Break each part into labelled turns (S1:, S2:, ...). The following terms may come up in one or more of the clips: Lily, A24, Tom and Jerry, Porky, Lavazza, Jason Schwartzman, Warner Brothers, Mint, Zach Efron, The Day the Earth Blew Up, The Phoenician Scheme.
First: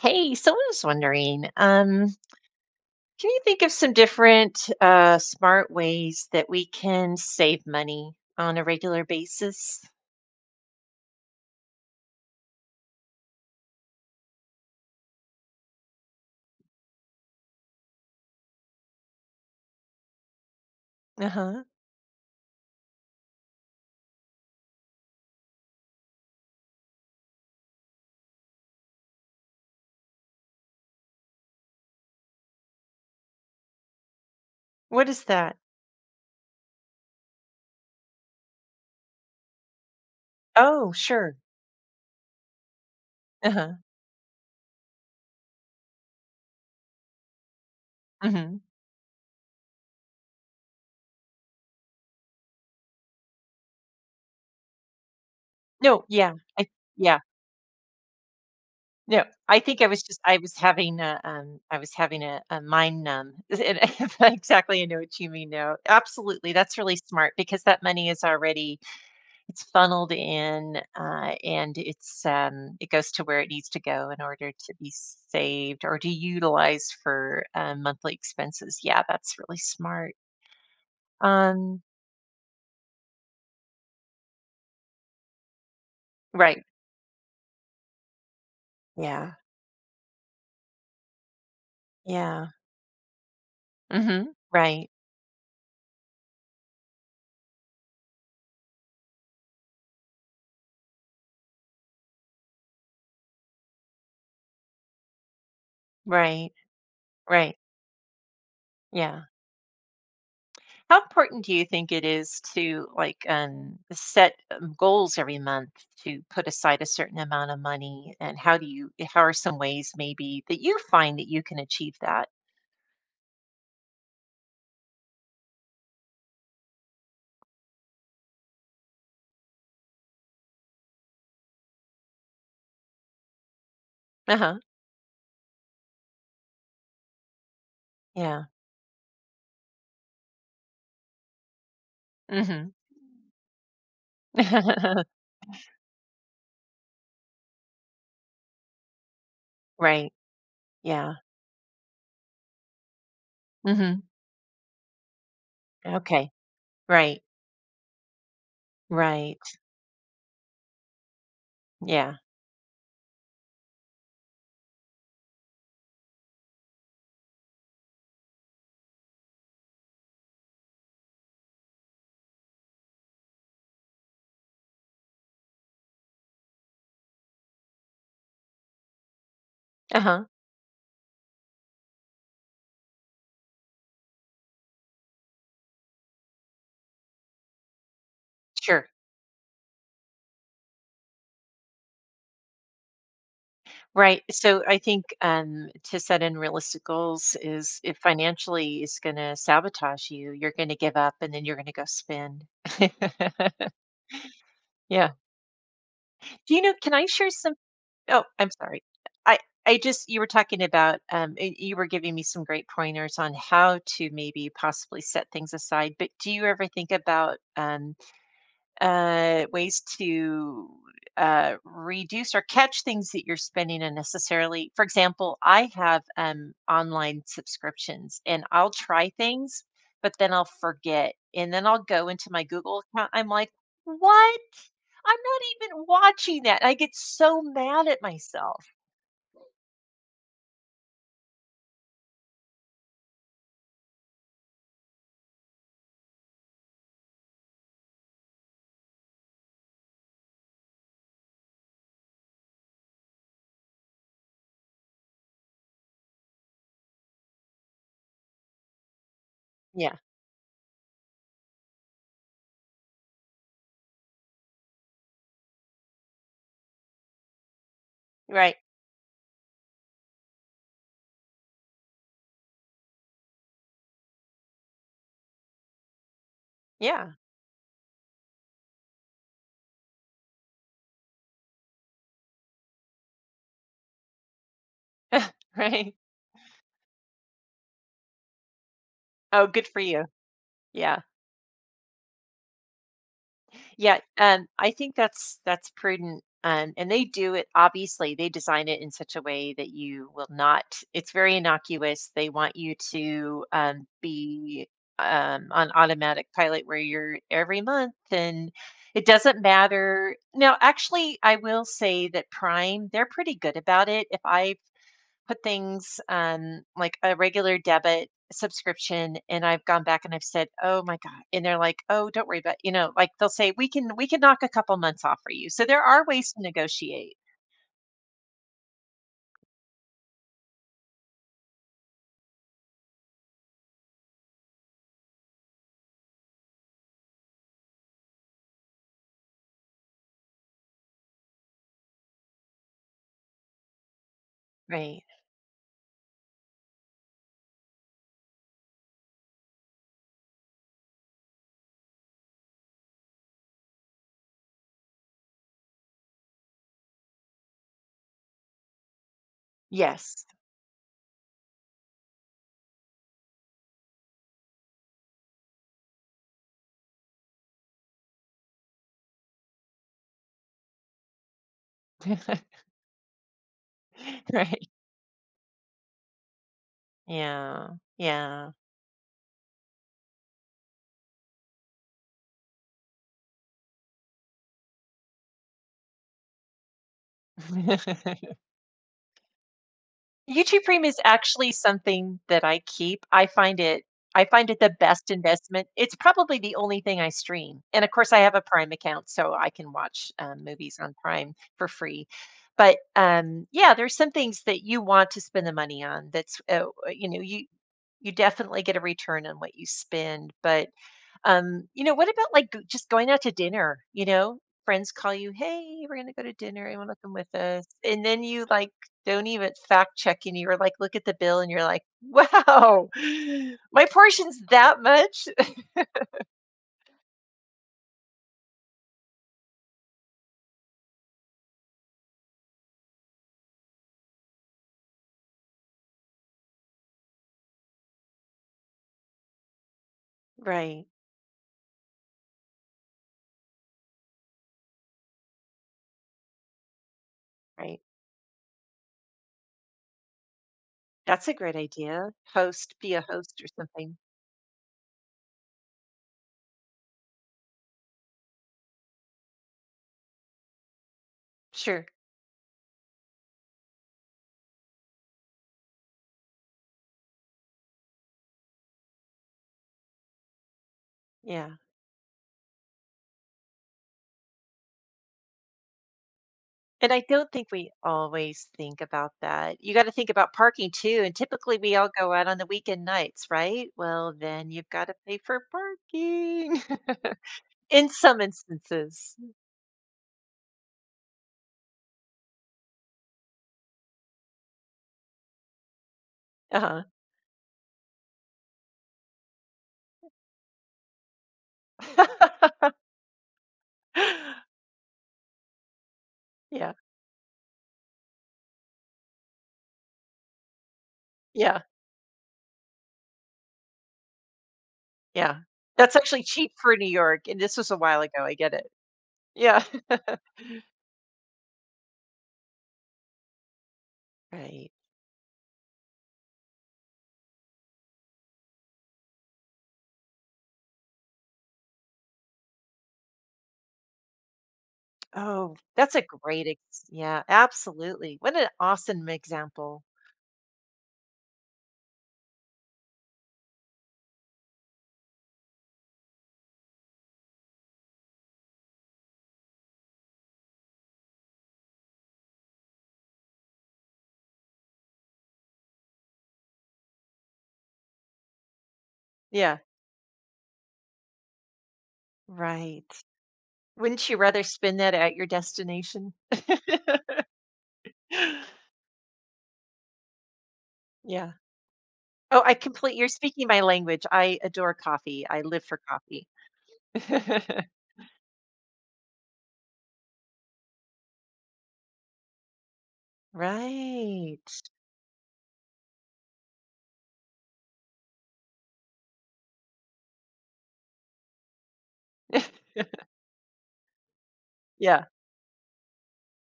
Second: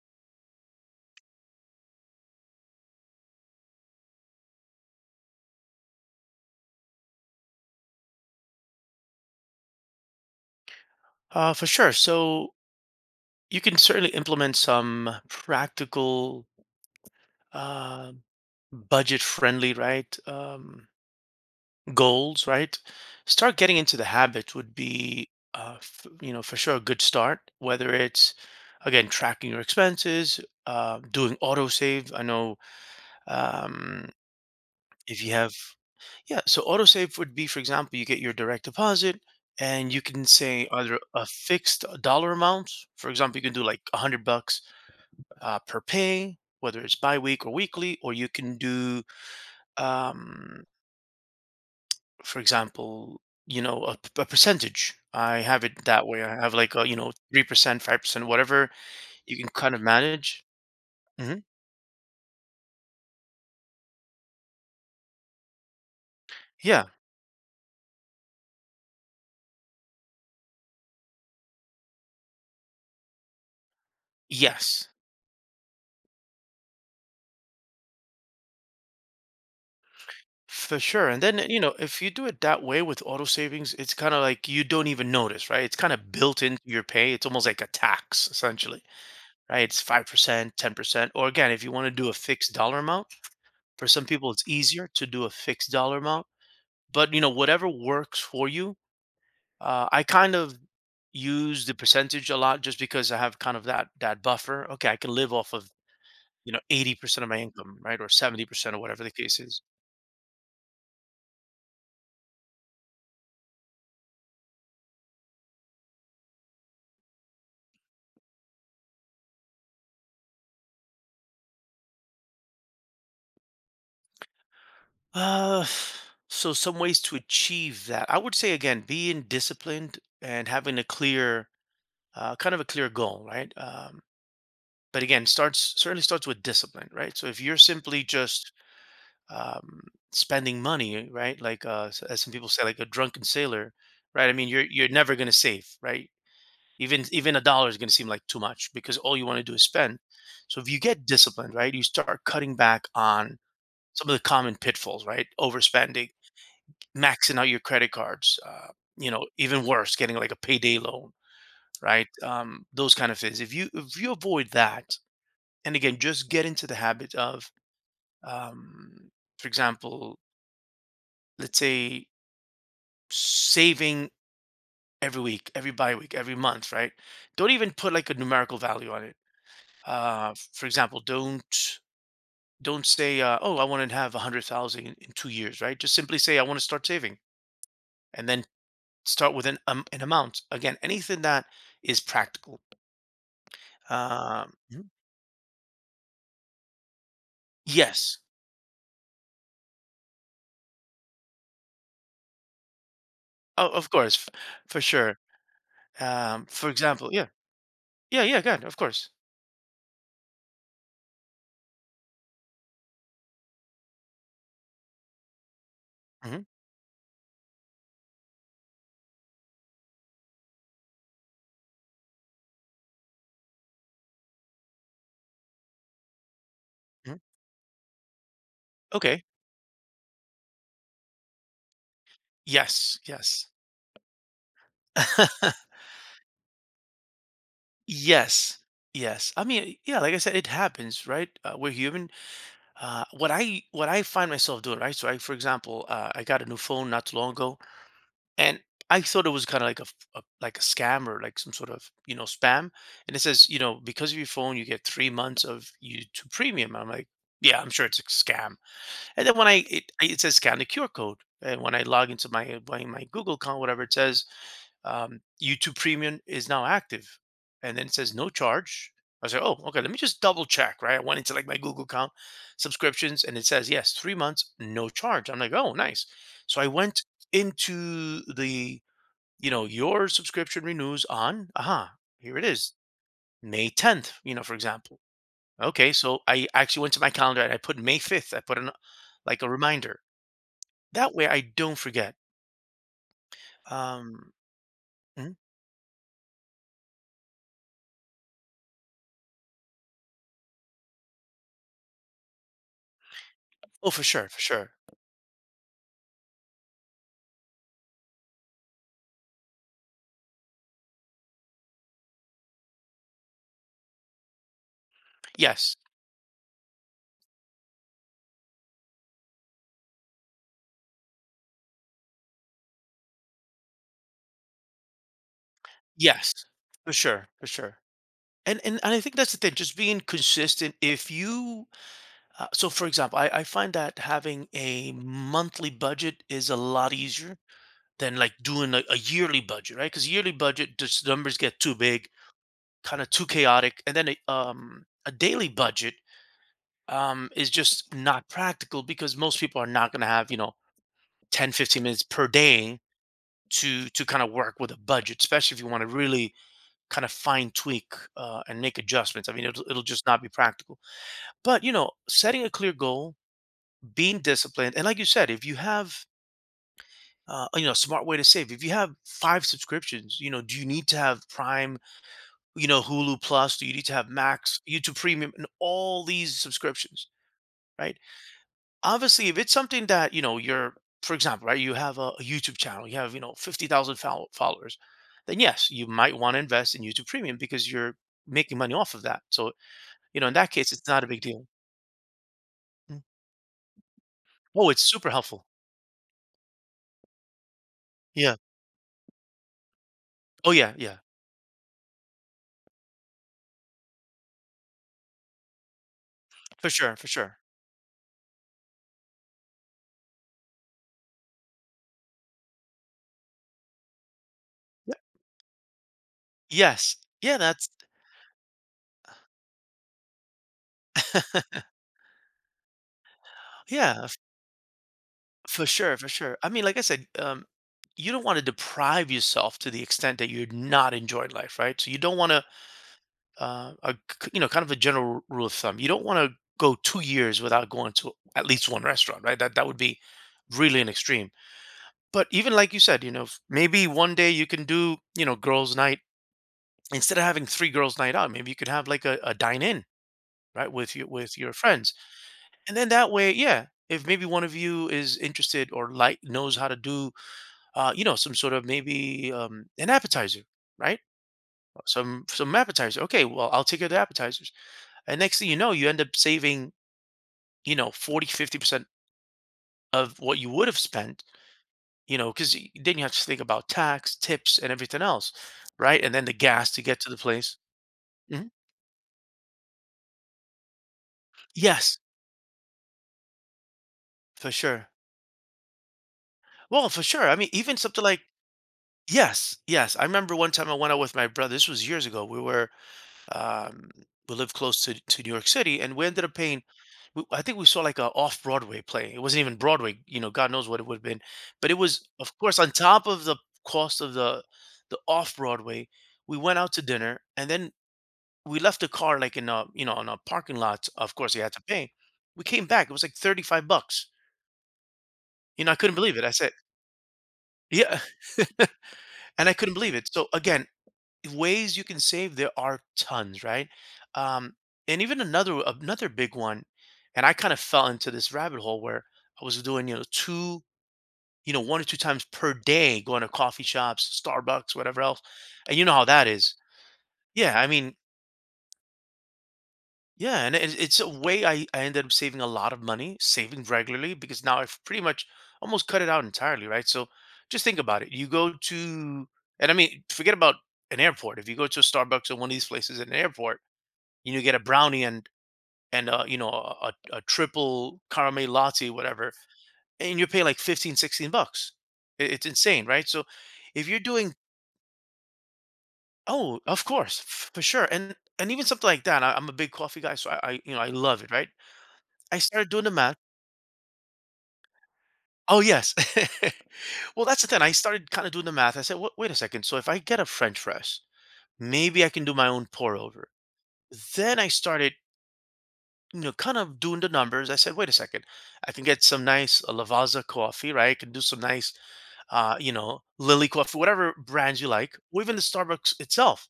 S1: Hey, someone was wondering, can you think of some different smart ways that we can save money on a regular basis?
S2: For sure. So you can certainly implement some practical, uh, budget-friendly, right,
S1: Uh-huh.
S2: goals, right? Start getting into the habit would be, for sure a good start. Whether it's again tracking your expenses, doing autosave. I know um,
S1: What
S2: if
S1: is
S2: you have,
S1: that?
S2: yeah. So autosave would be, for example, you get your direct deposit. And you can say
S1: Oh,
S2: either a
S1: sure.
S2: fixed dollar amount, for example, you can do
S1: Uh-huh.
S2: like $100 per pay, whether it's bi week or weekly, or you
S1: Hmm.
S2: can do, um, for example, you know, a percentage. I have it
S1: No,
S2: that way.
S1: yeah.
S2: I have
S1: I,
S2: like, a, you know,
S1: yeah.
S2: 3%, 5%, whatever
S1: No,
S2: you can
S1: I
S2: kind of
S1: think I was just I
S2: manage.
S1: was having a
S2: Hmm.
S1: I was having a mind numb. And exactly, I know what you mean now. Absolutely. That's
S2: Yeah.
S1: really smart because that money is already, it's funneled in, and it goes to where it needs to go in order to
S2: Yes,
S1: be saved or to utilize for monthly expenses. Yeah, that's really smart.
S2: for sure. And then, you know,
S1: Um.
S2: if you do it that way with auto savings, it's kind of like you don't even notice, right? It's kind of built into
S1: Right.
S2: your pay. It's almost like a tax, essentially,
S1: Yeah.
S2: right? It's 5%, 10%. Or again, if you want to do a
S1: Yeah.
S2: fixed dollar amount, for some
S1: Hmm.
S2: people, it's
S1: Right.
S2: easier to do a fixed dollar amount, but you know, whatever works for you. I kind of use the percentage a lot just because I have kind of that buffer. Okay, I can live off of
S1: Right.
S2: 80% of my
S1: Right.
S2: income, right, or 70% or whatever the
S1: Yeah.
S2: case is.
S1: How important do you think it is to, like, set goals every month to put aside a certain amount of money? And how do you how are some ways maybe that you find that you can achieve that?
S2: Uh, so some ways to achieve that. I would say again, being disciplined and having a clear, kind of a clear goal, right?
S1: Uh-huh.
S2: But again, starts certainly starts with discipline, right? So if you're simply
S1: Yeah.
S2: just um, spending money, right? Like as some people say,
S1: Mhm.
S2: like a drunken sailor, right? I mean, you're never gonna save, right? Even a dollar is gonna seem like too much because all you want to do is spend.
S1: Right.
S2: So if you get
S1: Yeah.
S2: disciplined, right, you start cutting back on
S1: Mhm.
S2: some of the common pitfalls, right? Overspending,
S1: Okay. Right.
S2: maxing out your credit cards, you know,
S1: Right.
S2: even worse, getting like a payday loan, right?
S1: Yeah.
S2: Those kind of things. If you avoid that, and again, just get into the habit of, um, for example, let's say saving every week, every bi week, every month, right? Don't even put like a numerical value on it.
S1: Uh-huh.
S2: For example, don't say, "Oh, I want to have a hundred thousand in 2 years," right? Just simply say, "I want to start saving," and then
S1: Sure.
S2: start with an amount. Again, anything that is practical.
S1: Right. So I
S2: Mhm.
S1: think, to set in realistic goals, is if
S2: Yes.
S1: financially is going to sabotage you, you're going to give up and then you're going to go spend.
S2: Oh, of course, for
S1: Yeah.
S2: sure.
S1: Do you
S2: For
S1: know, can I
S2: example, yeah,
S1: share some?
S2: yeah,
S1: Oh,
S2: yeah.
S1: I'm
S2: Good, of
S1: sorry.
S2: course.
S1: I, I just, you were talking about, you were giving me some great pointers on how to maybe possibly set things aside. But do
S2: Hmm.
S1: you ever think about, ways to, reduce or catch things that you're spending unnecessarily? For example, I have,
S2: Hmm.
S1: online subscriptions, and I'll try
S2: Okay.
S1: things, but then I'll forget. And then I'll go into my Google
S2: Yes.
S1: account. I'm
S2: Yes.
S1: like, what? I'm not even watching that. I get so mad at
S2: Yes.
S1: myself.
S2: Yes. I mean, yeah, like I said, it happens, right? We're human. What I find myself doing, right? So I, for example, I got a new phone not too long ago. And I thought it was kinda like a f a like a scam or like some sort of, you know, spam, and it says, you know, "Because of your phone, you get 3 months of YouTube Premium." I'm like, "Yeah, I'm sure it's a scam." And then when I it
S1: Yeah.
S2: it says scan the QR code, and when I log into my Google account, whatever, it says, "YouTube Premium is now active." And then it says, "No
S1: Right.
S2: charge." I said, "Oh, okay, let me just double check," right? I went into, like, my Google account, subscriptions, and it says, "Yes, 3 months, no charge." I'm like, "Oh, nice." So I went
S1: Yeah.
S2: into the you know, your subscription renews on, aha, here it is, May 10th, you know, for example. Okay,
S1: Right.
S2: so I actually went to my calendar and I put May 5th. I put an like
S1: Oh,
S2: a
S1: good for
S2: reminder.
S1: you. Yeah.
S2: That way I don't forget.
S1: Yeah,
S2: Um,
S1: I think
S2: mhm.
S1: that's prudent, and they do it. Obviously, they design it in such a way that you will not. It's very innocuous. They want you to,
S2: Oh, for sure, for
S1: be
S2: sure.
S1: on automatic pilot where you're every month, and it doesn't matter. Now, actually, I will say that Prime, they're pretty good about it. If I put
S2: Yes.
S1: things, like a regular debit subscription, and I've gone back and I've said, "Oh my god." And they're like, "Oh, don't worry about, you know, like they'll say, we can knock a couple months off for you." So there are ways
S2: Yes.
S1: to
S2: For
S1: negotiate.
S2: sure, for sure. And I think that's the thing, just being consistent. If you, so for example, I find that having a monthly budget is a lot easier than like doing a yearly budget, right? Because yearly budget, just numbers get too big. Kind of too chaotic. And then a, um,
S1: Right.
S2: a daily budget is just not practical because most people are not going to have, you know, 10, 15 minutes per day to kind of work with a budget, especially if you want to really kind of fine tweak and make adjustments. I mean, it'll just not
S1: Yes.
S2: be practical. But, you know, setting a clear goal, being disciplined. And like you said, if you have, you know, a smart way to save, if you have five subscriptions, you know, do you need to have Prime? You know, Hulu Plus, do you need to have Max,
S1: Right.
S2: YouTube Premium, and all these subscriptions,
S1: Yeah.
S2: right?
S1: Yeah.
S2: Obviously, if it's something that, you know, you're, for example, right, you have a YouTube channel, you have, you know, 50,000 followers, then yes, you might want to invest in YouTube Premium because you're making money off of that. So, you know, in that
S1: YouTube
S2: case,
S1: Premium
S2: it's
S1: is
S2: not a big deal.
S1: actually something that I
S2: Mm.
S1: keep. I find it the
S2: Oh, it's
S1: best
S2: super helpful.
S1: investment. It's probably the only thing I stream, and of course, I have
S2: Yeah.
S1: a Prime account, so I can watch,
S2: Oh, yeah.
S1: movies on
S2: Yeah.
S1: Prime for free. But, yeah, there's some things that you want to spend the money on that's,
S2: For sure. For
S1: you know,
S2: sure.
S1: you definitely get a return on what you spend, but, what about, like, just going out to dinner? You know, friends
S2: Yeah.
S1: call you, hey, we're gonna go to dinner. Anyone wanna
S2: Yes.
S1: come with
S2: Yeah.
S1: us?
S2: That's,
S1: And then you, like, don't even fact check and you're like, look at the bill and you're like, wow, my
S2: yeah.
S1: portion's that much.
S2: For sure, for sure. I mean, like I said, you don't want to deprive yourself to the extent that you're not enjoying life, right? So you don't want to, a c you know, kind of a general rule of thumb. You don't want to go 2 years without going to at least one restaurant, right? That would be really
S1: Right,
S2: an extreme. But even like you said, you know, maybe one day you can do, you know, girls' night instead of having three
S1: right.
S2: girls' night out. Maybe you could have like a dine-in, right, with your
S1: That's a
S2: with your
S1: great
S2: friends,
S1: idea. Host,
S2: and then
S1: be a
S2: that way,
S1: host or
S2: yeah,
S1: something.
S2: if maybe one of you is interested or like knows how to do you know, some sort of maybe an appetizer, right?
S1: Sure.
S2: Some appetizer. Okay, well, I'll take care of the appetizers. And next thing you know, you end up saving, you know, 40, 50% of what you would have spent,
S1: Yeah.
S2: you know, because then you have to think about tax, tips, and everything else, right? And then the gas to
S1: And
S2: get
S1: I
S2: to the
S1: don't think
S2: place.
S1: we always
S2: Mhm.
S1: think about that. You gotta think about parking too, and typically we all
S2: Yes,
S1: go out on the weekend nights, right? Well, then
S2: for
S1: you've
S2: sure.
S1: gotta pay for parking.
S2: Well, for sure. I mean, even
S1: In
S2: something
S1: some
S2: like,
S1: instances.
S2: yes, yes. I remember one time I went out with my brother. This was years ago. We were, um, we lived close to New York City and we ended up paying.
S1: Uh-huh.
S2: We, I think we saw like a off Broadway play. It wasn't even Broadway, you know, God knows what it would have been. But it was, of course, on top of the cost of the off Broadway. We went out
S1: Yeah,
S2: to dinner, and then we left the car like in a, you know, on a parking lot. Of course, you had to
S1: yeah,
S2: pay. We came back. It was like $35.
S1: yeah.
S2: You know, I couldn't
S1: That's
S2: believe
S1: actually
S2: it. I
S1: cheap
S2: said,
S1: for New York, and this was a while
S2: yeah,
S1: ago, I get it.
S2: and I
S1: Yeah.
S2: couldn't believe it. So again, ways you can save there are tons, right? Um,
S1: Right.
S2: and even another big one, and I kind of fell into this rabbit hole where I was doing, you know, two you know, 1 or 2 times per day going to coffee shops, Starbucks, whatever else,
S1: Oh,
S2: and you know
S1: that's a
S2: how that
S1: great
S2: is.
S1: ex yeah,
S2: Yeah, I mean,
S1: absolutely. What an awesome example.
S2: yeah, and it's a way I ended up saving a lot of money, saving regularly because now I've pretty much almost cut it out entirely, right? So, just think about it. You go to, and I mean, forget about an airport. If you go to a Starbucks or one of these places at an airport, and you know, get a brownie and, you know, a triple caramel latte, whatever,
S1: Yeah,
S2: and you pay like 15, $16. I It's
S1: right.
S2: insane, right? So, if you're
S1: Wouldn't you
S2: doing.
S1: rather spend that at your destination?
S2: Oh, of course, f for sure, and even something like that, I'm a big coffee guy, so you know, I love it,
S1: Yeah.
S2: right? I
S1: Oh, I
S2: started doing the
S1: complete you're
S2: math.
S1: speaking my language. I adore coffee. I
S2: Oh,
S1: live for
S2: yes.
S1: coffee.
S2: Well, that's the thing, I started kinda doing the math, I said, "W Wait a second, so if I get a French press, maybe I can do my own pour over." Then I
S1: Right.
S2: started, you know, kind of doing the numbers, I said, "Wait a second, I can get some nice Lavazza coffee, right? I can do some nice, you know, Lily coffee," whatever brands you like,
S1: Yeah,
S2: or even the Starbucks itself.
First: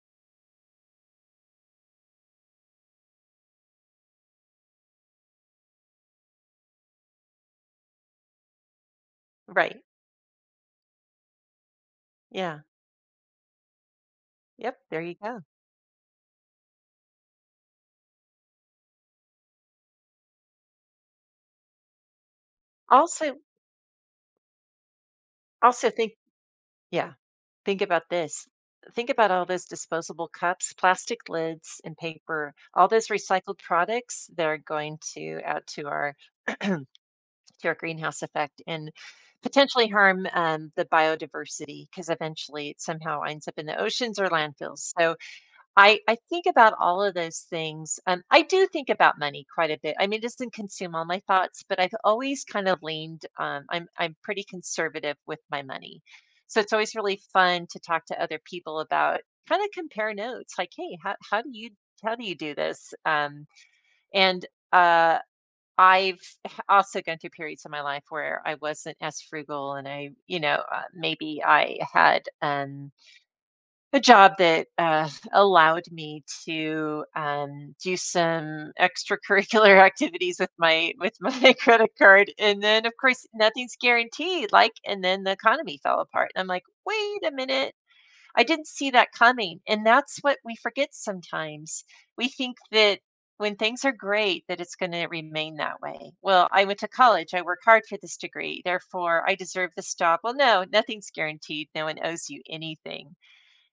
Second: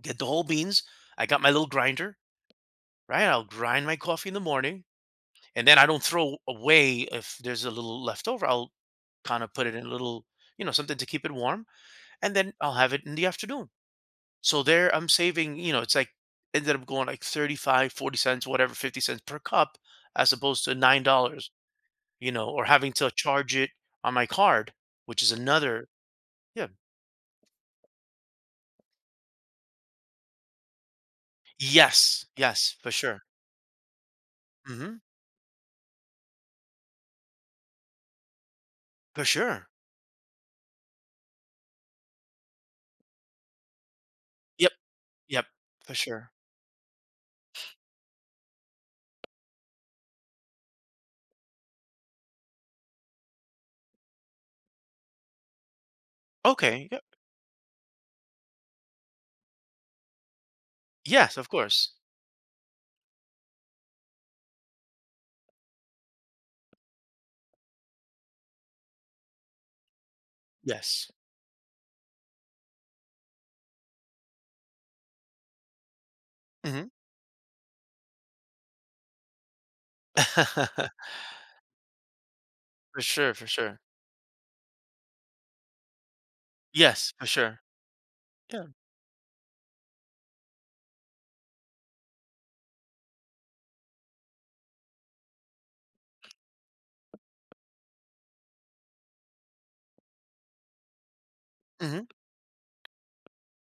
S2: Get the whole beans, I got my little grinder, right? I'll grind my coffee in the morning, and then I don't throw away if there's a little left over. I'll kind of put it
S1: right.
S2: in a little, something to keep it warm, and then
S1: Yeah.
S2: I'll have it in the afternoon. So
S1: Yep,
S2: there
S1: there
S2: I'm
S1: you go.
S2: saving, you know, it's like ended up going like 35, 40 cents, whatever, 50 cents per cup as opposed to $9, you know, or having to
S1: Also
S2: charge it on my card, which is another,
S1: also think
S2: yeah.
S1: Yeah, think about this. Think about all those disposable cups, plastic lids, and
S2: Yes,
S1: paper,
S2: yes,
S1: all
S2: for
S1: those
S2: sure.
S1: recycled products they are going
S2: Hmm.
S1: to out to our to a greenhouse effect, and
S2: For sure.
S1: potentially harm, the biodiversity because eventually it somehow ends up in the oceans or
S2: Yep,
S1: landfills. So
S2: yep, for
S1: I
S2: sure.
S1: think about all of those things. I do think about money quite a bit. I mean, it doesn't consume all my thoughts, but I've always kind of leaned. I'm pretty conservative with my money, so it's
S2: Okay.
S1: always
S2: Yep.
S1: really fun to talk to other people about, kind of compare notes. Like, hey,
S2: Yes,
S1: how
S2: of
S1: do you,
S2: course.
S1: how do you do this? And uh, I've also gone through periods in my life where I wasn't as frugal, and I, you know,
S2: Yes.
S1: maybe I had, a job that, allowed me
S2: Hmm.
S1: to, do some extracurricular activities with my with my credit card, and then of
S2: For
S1: course
S2: sure, for
S1: nothing's
S2: sure.
S1: guaranteed. Like, and then the economy fell apart, and I'm like,
S2: Yes,
S1: wait
S2: for
S1: a
S2: sure.
S1: minute, I
S2: Yeah.
S1: didn't see that coming, and that's what we forget sometimes. We think that when things are great, that it's going to remain that way. Well, I went to college. I work hard for this degree. Therefore, I deserve this job. Well, no, nothing's guaranteed. No one
S2: Mhm.
S1: owes you anything.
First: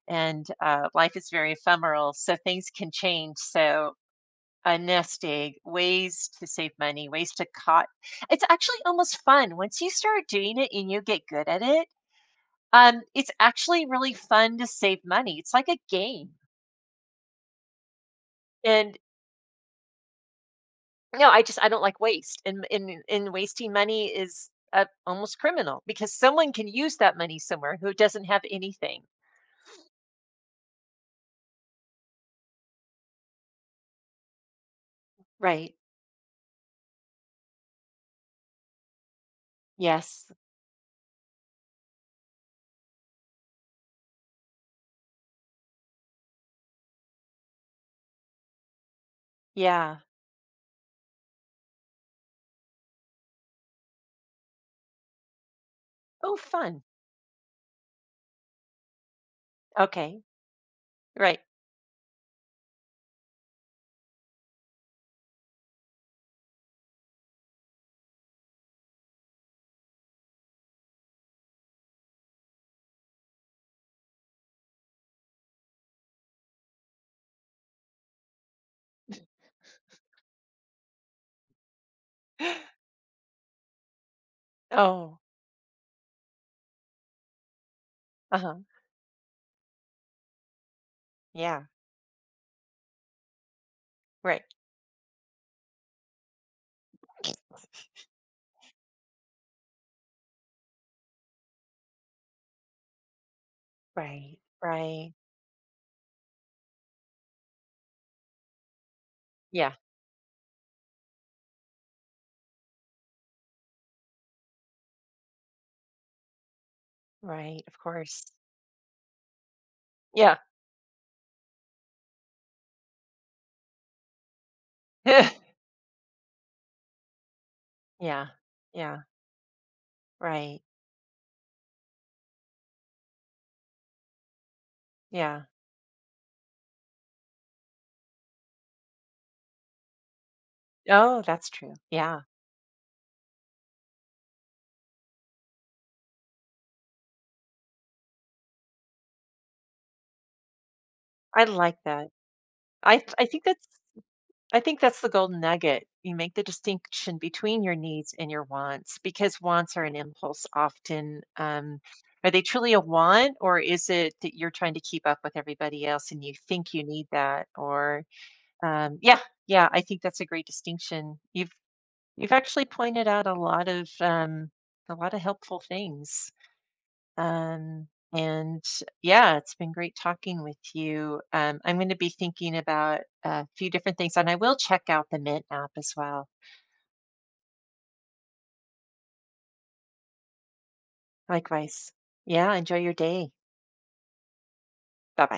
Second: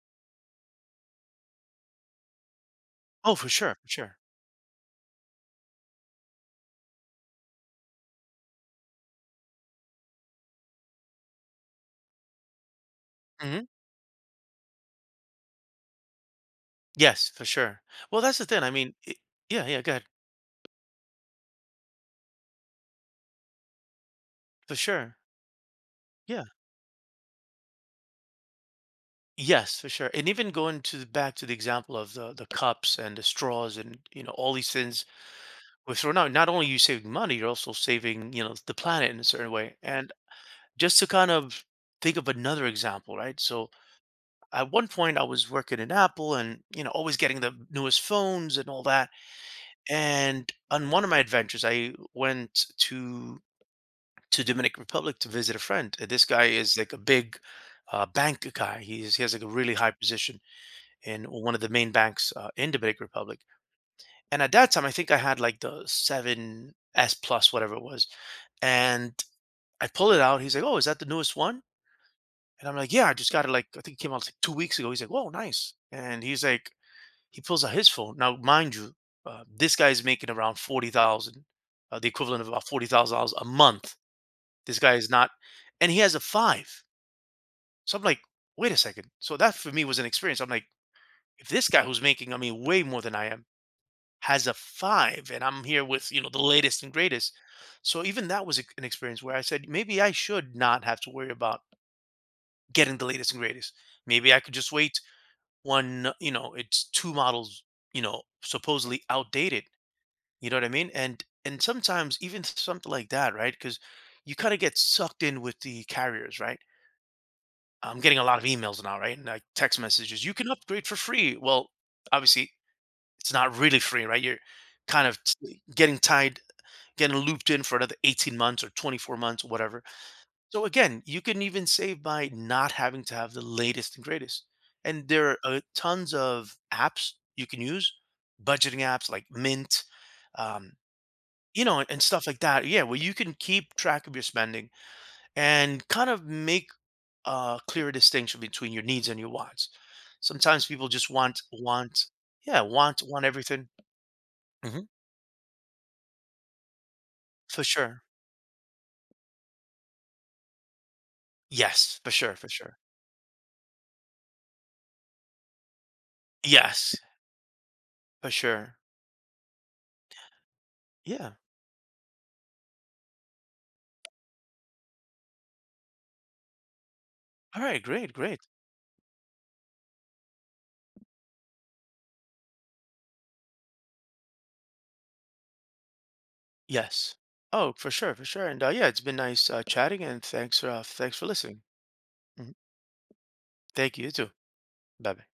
S1: And life is very ephemeral. So things can
S2: Oh,
S1: change.
S2: for sure, for
S1: So
S2: sure.
S1: a nest egg, ways to save money, ways to cut. It's actually almost fun. Once you start doing it and you get good at it, it's
S2: Mhm.
S1: actually really fun to save money. It's like a game.
S2: Yes, for sure. Well, that's the thing. I mean,
S1: And
S2: it Yeah, yeah, go ahead.
S1: no, I don't like waste. And in wasting money is,
S2: For sure.
S1: almost criminal because
S2: Yeah.
S1: someone can use that money somewhere who doesn't have anything.
S2: Yes, for sure. And even going to the back to the example of the cups and the straws and, you know, all these things
S1: Right.
S2: we're throwing out, not only are you saving money, you're also saving, you know, the planet in a certain way. And
S1: Yes.
S2: just to kind of think of another example, right? So at one point I was working in Apple and, you know, always getting the newest phones and all that.
S1: Yeah.
S2: And on one of my adventures, I went to Dominican Republic to visit a friend. This
S1: Oh,
S2: guy is
S1: fun.
S2: like a big bank guy. He has like a really high
S1: Okay.
S2: position in
S1: Right.
S2: one of the main banks in Dominican Republic. And at that time, I think I had like the seven S plus whatever it was, and I pull it out. He's like, "Oh, is that the newest one?" And I'm like, "Yeah, I just got it. Like I think it came out like 2 weeks ago." He's like, "Whoa, nice!" And he's like, he pulls out his phone. Now, mind you, this guy is making around 40,000, the equivalent of about $40,000 a month. This guy is
S1: Oh.
S2: not, and he has a five. So I'm like,
S1: Uh-huh.
S2: wait a second. So that for me was an experience. I'm like, if
S1: Yeah.
S2: this guy who's making, I mean, way more than I am,
S1: Right.
S2: has a five, and I'm here with, you know, the latest and greatest. So even that was an experience where I said, maybe I should not have to worry about getting the latest and greatest. Maybe
S1: Right.
S2: I could just wait
S1: Right.
S2: one, you know, it's two models, you know, supposedly outdated.
S1: Yeah.
S2: You know what I mean? And sometimes even something like that, right? Because you kind of get sucked in with the carriers, right?
S1: Right. Of
S2: I'm getting a
S1: course.
S2: lot of emails now, right? And like text messages. You
S1: Yeah.
S2: can upgrade for free. Well, obviously it's not really free, right? You're kind of getting tied, getting looped in for another
S1: Yeah.
S2: 18 months or
S1: Yeah.
S2: 24 months, whatever.
S1: Right.
S2: So again, you can even save by not having to have the latest and greatest. And there are
S1: Yeah.
S2: tons of apps you can use, budgeting apps like Mint, um,
S1: Oh, that's
S2: you
S1: true.
S2: know, and
S1: Yeah.
S2: stuff like that. Yeah, where you can keep track of your spending and kind of make a clear distinction between your needs and your wants. Sometimes people just want
S1: I like
S2: want
S1: that.
S2: yeah, want want
S1: I think that's,
S2: everything.
S1: I think
S2: Mhm.
S1: that's the golden nugget. You make the distinction between
S2: For
S1: your
S2: sure.
S1: needs and your wants because wants are an impulse often.
S2: Yes, for
S1: Are
S2: sure,
S1: they
S2: for
S1: truly
S2: sure.
S1: a want, or is it that you're trying to keep up with everybody else and you think you
S2: Yes,
S1: need that? Or,
S2: for sure.
S1: yeah, yeah, I think that's a great distinction.
S2: Yeah.
S1: You've actually pointed out a lot of, a lot of helpful things.
S2: All right,
S1: Um,
S2: great, great.
S1: and yeah, it's been great talking with you. I'm going to be thinking about a few different things, and I will check out the Mint app as well.
S2: Yes. Oh, for sure, for sure. And yeah, it's been nice chatting and thanks for thanks for listening.
S1: Likewise. Yeah,
S2: Mhm.
S1: enjoy your day.
S2: Thank you, you too. Bye-bye.
S1: Bye bye.